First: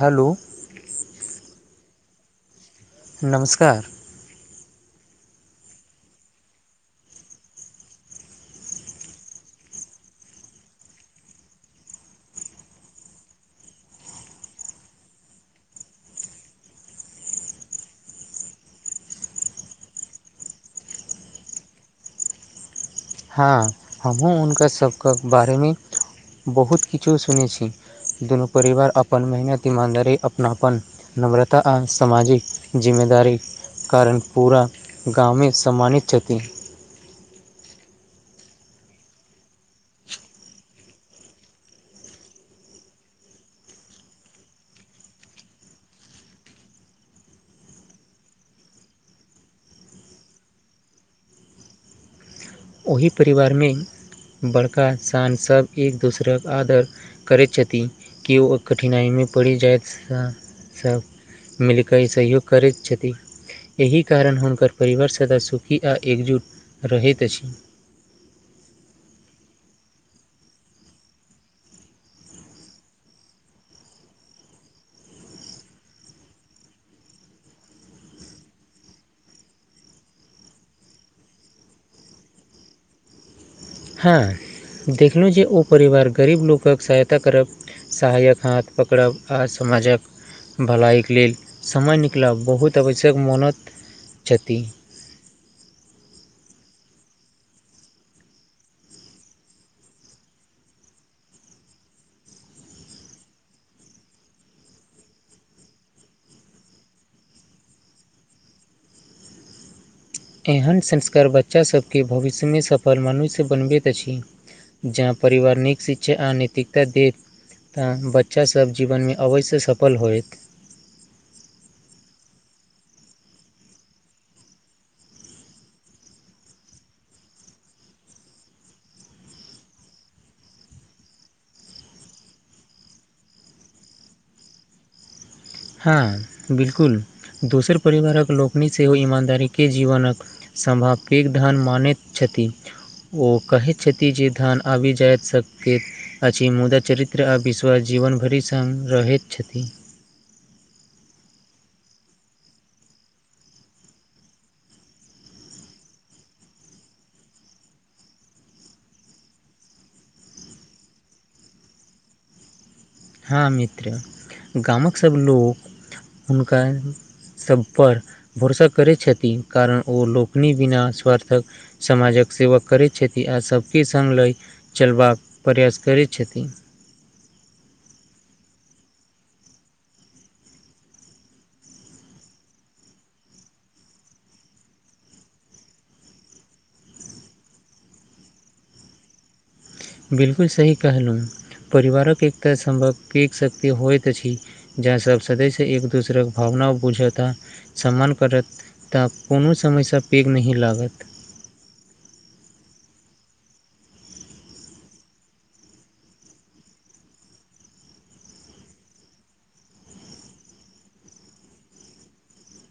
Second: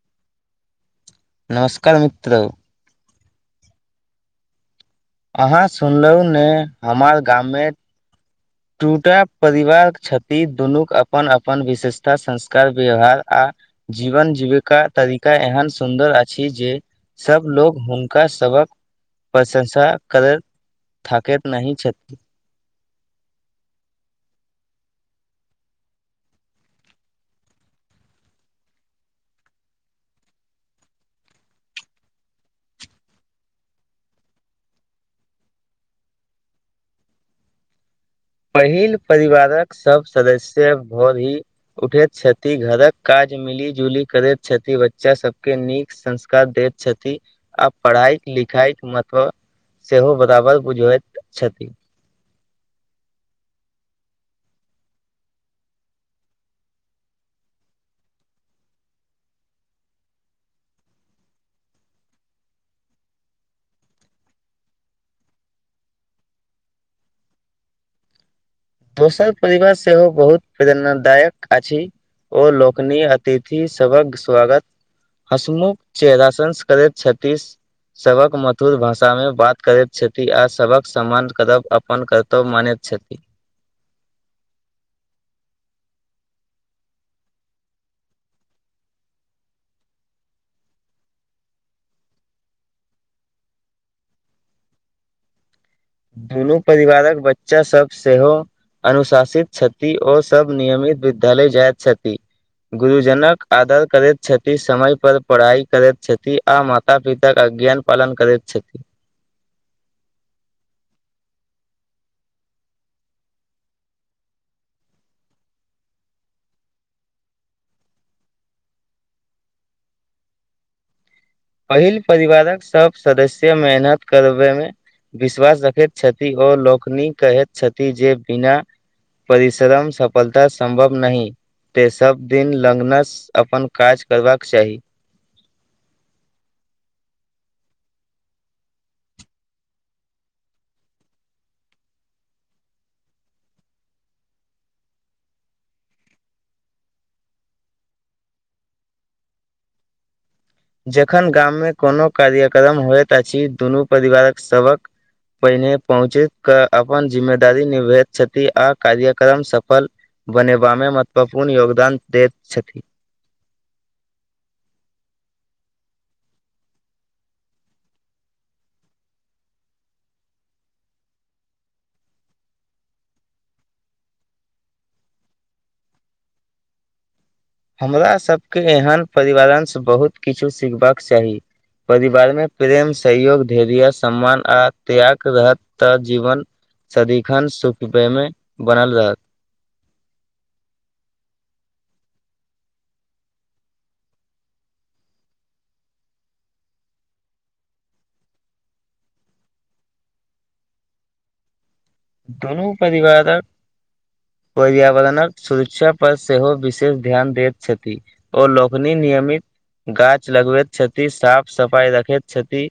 Hello नमस्कार मित्रो नमस्कार अहाँ सुनलहुँ ने हमार गाममे टुटा परिवारक क्षति दुनूक अपन -अपन विशेषता संस्कार व्यवहार आ जीवन जीविका तरिका एहन सुन्दर अछि जे सब लोग हुनका सबहक प्रशंसा करैत थाकैत नहि छथि। हां हम्हुँ हुनका सबके बारे मे बहुत किछो सुनै छी। दुनु परिवार अपन मेहनत ईमानदारी अपनापन नम्रता आ सामाजिक जिम्मेदारी कारण पूरा गामे सम्मानित छथि। पहिल परिवारक सब सदस्य भोर ही उठैत छथि, घरक काज मिली-जुली करैत छथि, बच्चा सबके नीक संस्कार दैत छथि आ पढ़ाइक लिखाइक मत्व सेहो बराबर बुझबैत छथि। ओहि परिवारमे बड़का इन्सान सब एक दोसराक आदर करैत छथि की ओ कठिनाइमे पड़ि जाय से सब मिल के ई सहयोग करैत छथि। यहि कारण हुनकर परिवार सदा सुखी आ एकजुट रहैत अछि। दोसर परिवार सेहो बहुत प्रेरणादायक अछि। ओ लोकनीय अतिथि सबहक स्वागत हसमुख चेहरा संस करैत छत्तीस सबहक मधुर भाषा मे बात करैत छथि आ सबहक सम्मान करब अपन कर् तब मानैत छथि। हां देखलौ जे ओ परिवार गरीब लोकक सहायता करब सहायक हाथ पकड़ब आ समाजक भलाइके लेल समय निकलब बहुत अवश्यक मोनत छति। दुनू परिवारक बच्चा सब सेहो अनुशासित छति ओ सब नियमित विद्यालय जाएत छति। गुरुजनक आदर करैत छथि, समय पर पढ़ाई करैत छथि। आ माता-पिताक अ ज्ञान पालन करैत छथि। एहेन संस्कार बच्चा सबके भविष्यमे सफल मनुष्य बनबैत अछि। जहां परिवार नीक शिक्षा आ नैतिकता देत त बच्चा सब जीवनमे अवश्य सफल होएत पहिल परिवारक सब सदस्य मेहनत करबे मे विश्वास रखैत छथि ओ लोकनी कहैत छथि जे बिना परिश्रम सफलता सम्भव नहि ते सब दिन लगनस अपन काज करबाक चाही। हां बिल्कुल दोसर परिवारक लोकनि सेहो ईमानदारीके जीवनक संभावकिक धन मानैत छथि। ओ कहै छथि जे धन आबि जाएत सबके अछि मुदा चरित्र आ विश्वास जीवनभरि संग रहैत छथि। जखन गाममे कोनो कार्यक्रम होएत अछि दुनू परिवारक सभक पहिने पहुँची कऽ अपन जिम्मेदारी निभभैत छथि आ कार्यक्रम सफल बनेबामे महत्वपूर्ण योगदान दैत छथि। हां मित्र गामक सब लोक हुनकर सब पर भरोसा करय छति कारण ओ लोकनि बिना स्वार्थक समाजक सेवा करय छथि आ सबके संग लए चलबाक प्रयास करैत छथिन। हमरा सबके एहन परिवारन से बहुत किछु सिखबाक चाही। परिवार मे प्रेम, सहयोग, धैर्य, सम्मान आ त्याग रह त जीवन सदिखन सुखबे मे बनल रहत। बिलकुल सही कहलु परिवारक एकता [unintelligible] शक्ति होएत अछि। जहां सब सदस्य एक-दूसरा के भावना बुझत आ सम्मान करत तऽ कोनो समय से पैघ नहि लागत। दुनू परिवारक पर्यावरणक सुरक्षा पर सेहो विशेष ध्यान दैत छथि। ओ लोकनि नियमित गाछ लगबैत छथि, साफ-सफाई रखैत छथि।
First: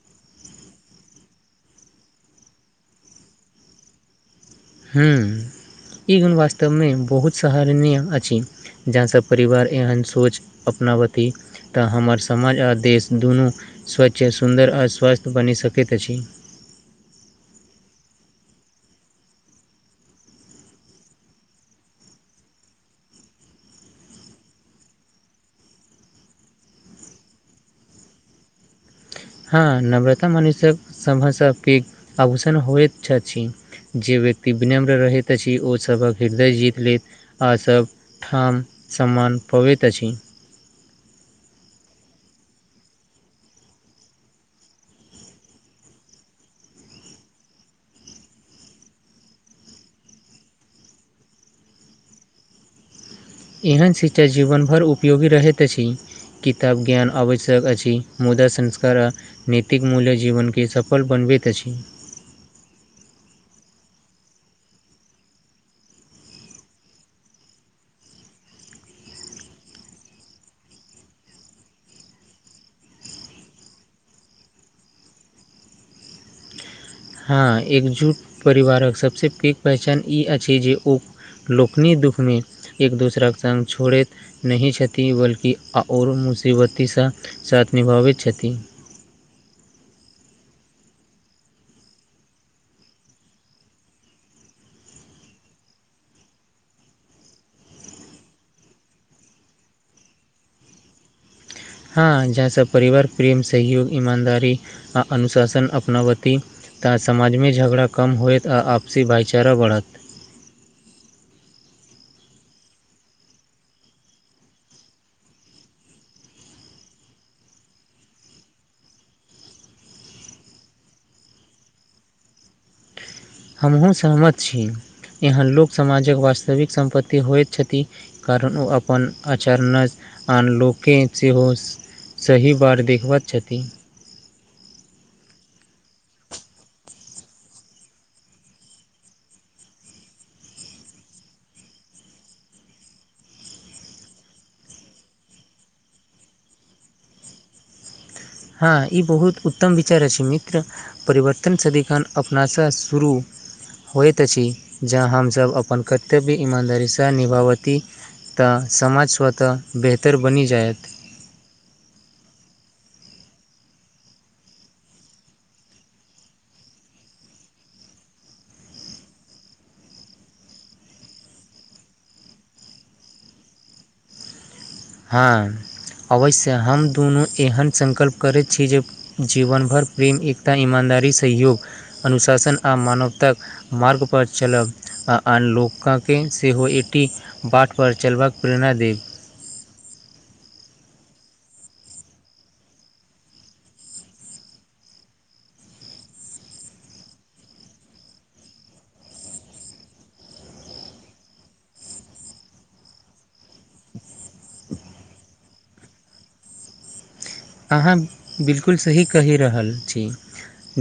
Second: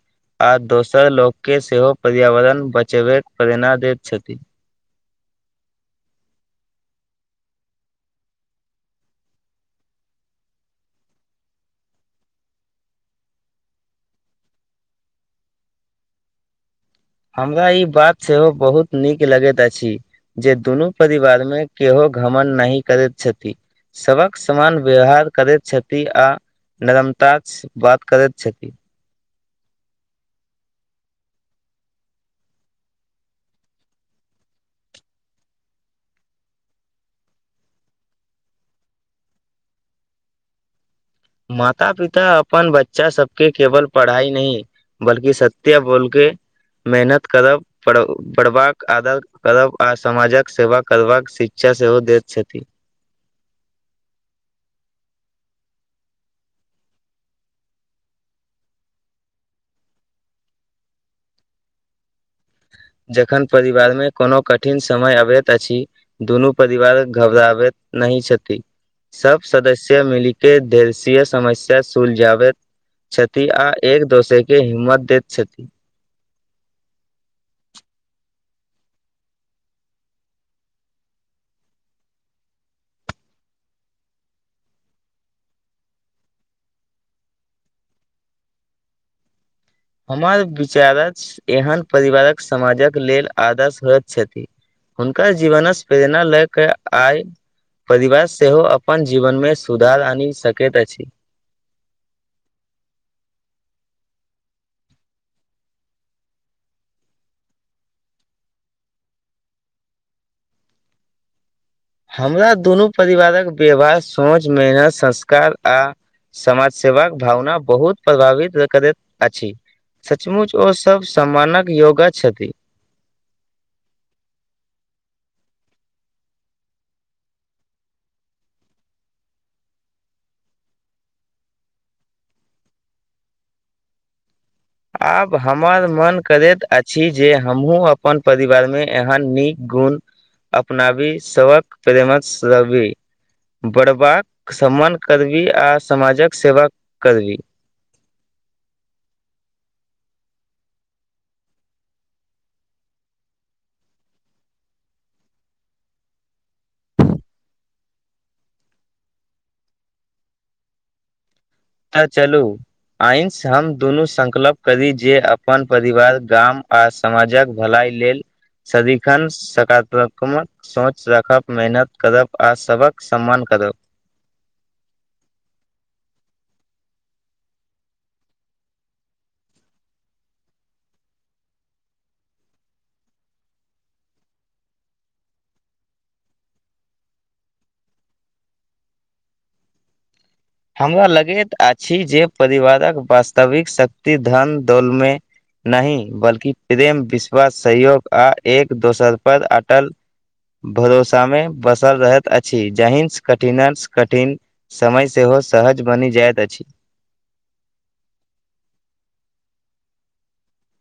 आ दोसर लोक के सेहो पर्यावरण बचेबै के प्रेरणा दैत छथि। हुं ई गुण वास्तव मे बहुत सहारनीय अछि। जहां सब परिवार एहन सोच अपना बती तऽ हमर समाज आ देश दुनू स्वच्छ, सुन्दर आ स्वास्थ बनि सकैत अछि। हमरा ई बात सेहो बहुत नीक लगैत अछि। जे दुनू परिवार मे केहो घमंड नहि करैत छथि। सबक समान व्यवहार करैत छथि आ नरमता [unintelligible] बात करत छथि। हां नव्रता मनुष्य सभसे पैघ आभूषण होएत छछि। जे व्यक्ति विनम्र रहैत अछि ओ सभक हृदय जीत लेत आ सब ठाम, सम्मान पबैत अछि। माता-पिता अपन बच्चा सबके केवल पढ़ाई नहि बल्कि सत्य बोल के मेहनत करब पर पढ़बाक आदर करब आ समाजक सेवा करबाक शिक्षा सेहो दैत छथि। एहन शिक्षा जीवनभर उपयोगी रहैत अछि। किताब ज्ञान आवश्यक अछि मुदा संस्कार आ नैतिक मूल्य जीवन के सफल बनबैत अछि। जखन परिवार मे कोनो कठिन समय अबैत अछि। दुनू परिवारक घबराबैत नहि छथि। सब सदस्य मिली के देलशीय समस्या सुलझावैत छथि आ एक-दोसर के हिम्मत दैत छथि। हां एकजुट परिवारक सबसे पैघ पहचान ई अछि जे ओ लोकनि दुखमे एक-दोसरा के संग छोड़ैत नहि छथि बल्कि अ और मुसीबती से साथ निभावैत छथि। हमर विचारक एहन परिवारक समाजक लेल आदर्श होएत छथि। हुनका जीवनस प्रेरणा लै के आय परिवार सेहो अपन जीवन मे सुधार आनि सकैत अछि। हां जहाँ सब परिवार, प्रेम, सहयोग, ईमानदारी आ अनुशासन अपनावती ता समाजमे झगड़ा कम होएत आ आपसी भाईचारा बढ़त। हमरा दुनू परिवारक व्यवहार, सोच, मेहनत, संस्कार आ समाज सेवाक भावना बहुत प्रभावित [unintelligible] करैत अछि। सचमुच ओ सब सम्मानक योगा छथि। हमहु सहमत छी इहाँ लोक समाजक वास्तविक सम्पत्ति होएत छथि। कारण ओ अपन आचरणा आन लोक के सेहो सही बार देखबत छथि। आब हमर मन करैत अछि जे हमहुँ अपन परिवार मे एहन नीक गुण अपनाबी सबक प्रेमस रहबी। बढ़बाक सम्मान करबी आ समाजक सेवा करबी। हँ ई बहुत उत्तम विचार अइछ मित्र। परिवर्तन सदीखन अपनासँ शुरू- होइत अछि जँ हमसब अपन कर्तव्य ईमानदारी सँ निभाबती- त समाज स्वतः बेहतर बनी जायत। अ चलू। आय सँ हम दुनू सङ्कलप करी जे अपन परिवार गाम आ स- समाजक भलाइ लेल सदीखन सकारात्मक - सोच राखब मेहनत करब आ सबक सम्मान करब। हँ अवश्य हम दुनू एहन सङकल्प करैत छी जे- जीवन भर प्रेम एकता ईमानदारी सहयोग अनुशासन आ मानवतक। मार्ग पर चलब। आ आन लोका के सेहो एकी बाट पर चलबाक प्रेरणा देब। हमरा लगैत अछी जे परिवारक वास्तविक शक्ति धन दौलमे- नही बल्कि प्रेम विश्वास सहयोग आ एक दोसर पर अटल- भरोसामे बसल रहैत अछी जाहीन्स कठीनस कठीन- समय सेहो सहज बनी जाइत अछी। आहाँ बिल्कुल सही कही रहल छी।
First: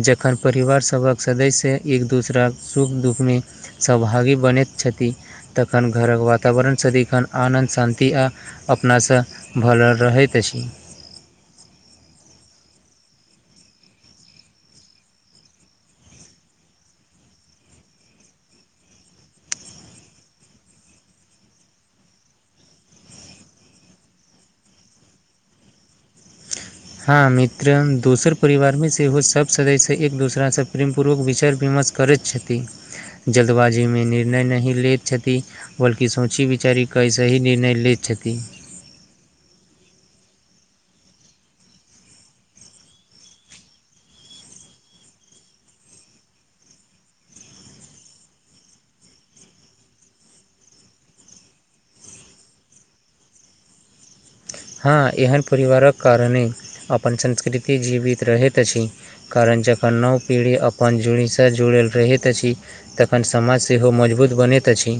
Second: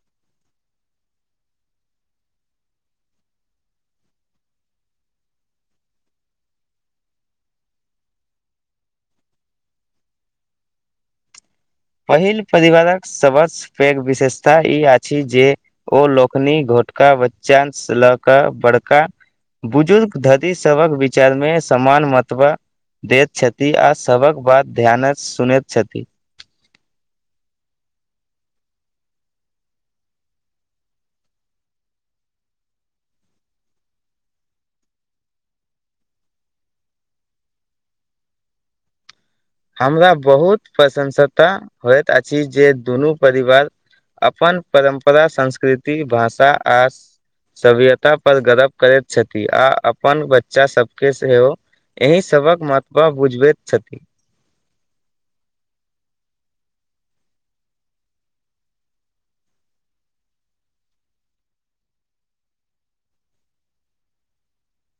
जखन परिवार सबक सदस्य एक दोसराके सुख दुखमे- सौभागी बनैत छथी तखन घरक वातावरण सदीखन आनन्द शान्ति आ- अपनासँ भरल रहैत अछी। पहिल परिवारक सबस पेघ विशेषता ई आछी जे- ओ लोकनी घोटका बच्चान सऽ लऽ के बड़का- बुजुर्ग धती सबक विचारमे समान मतबा- देत छथी आ सबक बात ध्यानऽ सुनैत छथी। हँ मित्रम दोसर परिवार में सेहो सब सदस्य एक दोसरास से प्रेम पूर्वक विचार विमर्श- करैत छथी जल्दबाजीमे निर्णय नही लेत छथी। बल्कि सोची बिचारीक सही निर्णय लैत छथी। हमरा बहुत प्रसंसता होइत अछी जे दुनू परिवार- अपन परम्परा संस्कृति भाषा आ स- सभ्यता पर गरब करैत छथी आ अपन बच्चा सबके सेहो। एहि सबक महत्वा बुझबैत छथी। हँ एहन परिवारक कारणे अपन संस्कृति जीवित रहैत अछि। कारण जखन नव पीढ़ी अपन जड़ीसँ जुड़ल रहैत अछि। तखन समाज सेहो मजबूत बनैत अछि।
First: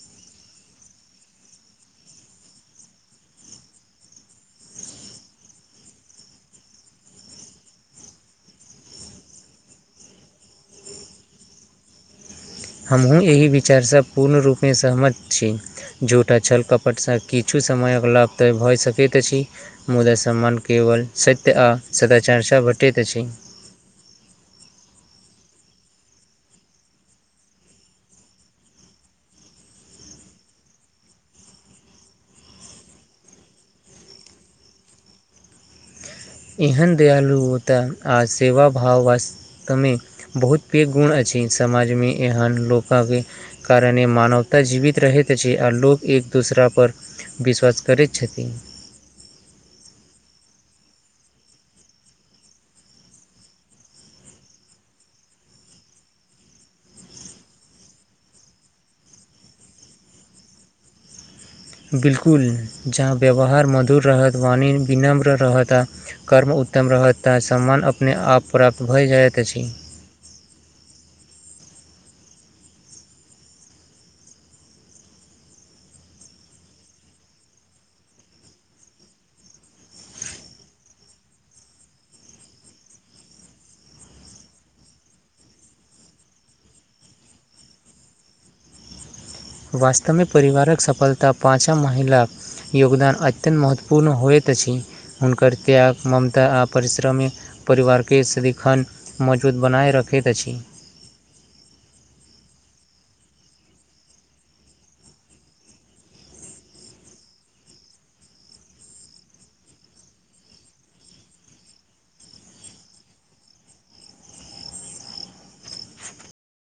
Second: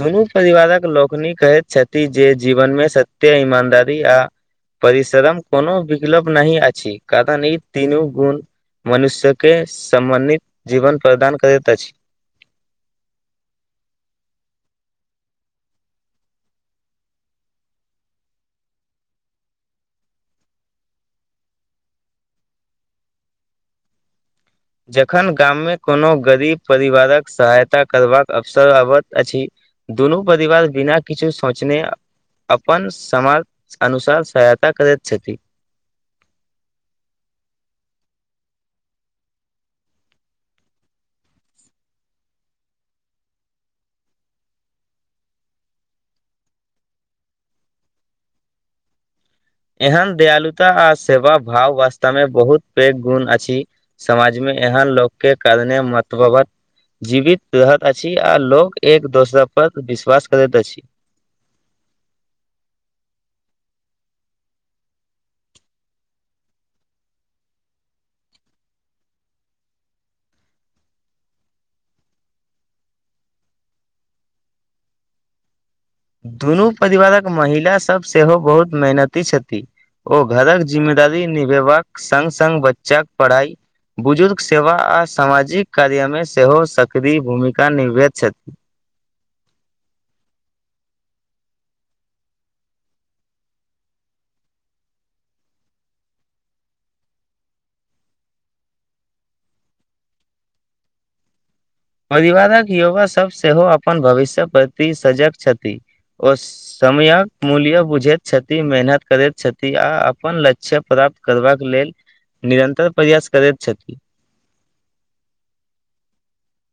दुनू परिवारक लोकनी कहैत छथी जे जीवनमे सत्य ईमानदारी आ- परिशरम कोनो विकलब नहि अछी कारण ई तीनू गून- मनुष्यके समबन्नित जीवन प्रदान करैत अछि। हमहूँ एहि विचारसँ पूर्ण रूपें सहमत छी। जूठ आ छल कपटसँ किछु समय अबल्बध भऽ सकैत अछि। मुदा सम्मान केवल सत्य आ सदाचार सँ बटैत अछि। जखन गाममे कोनो गरीब परिवारक सहायता करबाक अवसर आबत अछि। दुनू परिवार बिना किछु सोचने- अपन समाज अनुसार सहायता करैत छथि। एहन दयालु ओतऽ आ सेवा भाव वास। कमी, बहुत पैघ गुण अछि समाजमे एहन लोक आबि कारण मानवता जीवित रहैत अछि आ लोक एक दोसरा पर विश्वास करैत छथि। एहन दयालुता आ सेवा भाव वास्तव मे बहुत पैघ गुण अछि। समाजमे एहन लोकके कारणे मत्ववत जीवित रहैत अछि आ लोक एक दोसरा पर विश्वास करैत अछि। बिल्कुल, जहाँ व्यवहार मधुर रहत, वाणी विनम्र रहत आ कर्म उत्तम रहत तं सम्मान अपने आप प्राप्त भए जाइत अछि। दुनू परिवारक महिला सब सेहो बहुत मेहनती छथि। ओ घरक जिम्मेदारी निभेबाक सङ्ग सङ्ग बच्चाक पढ़ाइ बुजुर्ग सेवा आ सामाजिक कार्यमे सेहो सक्रिय भूमिका निभवैत छथि। वास्तवमे परिवारक सफलता पाँचम महिला योगदान अत्यन्त महत्वपूर्ण होइत अछि, हुनकर त्याग, ममता आ परिश्रमी परिवारके सदिखन मजबूत बनाए रखैत अछि। परिवारक युवा सब सेहो अपन भविष्यक प्रति सजग छथि, ओ समयक मूल्य बुझैत छथि, मेहनत करैत छथि आ अपन लक्ष्य प्राप्त करबाक लेल निरन्तर प्रयास करैत छथि।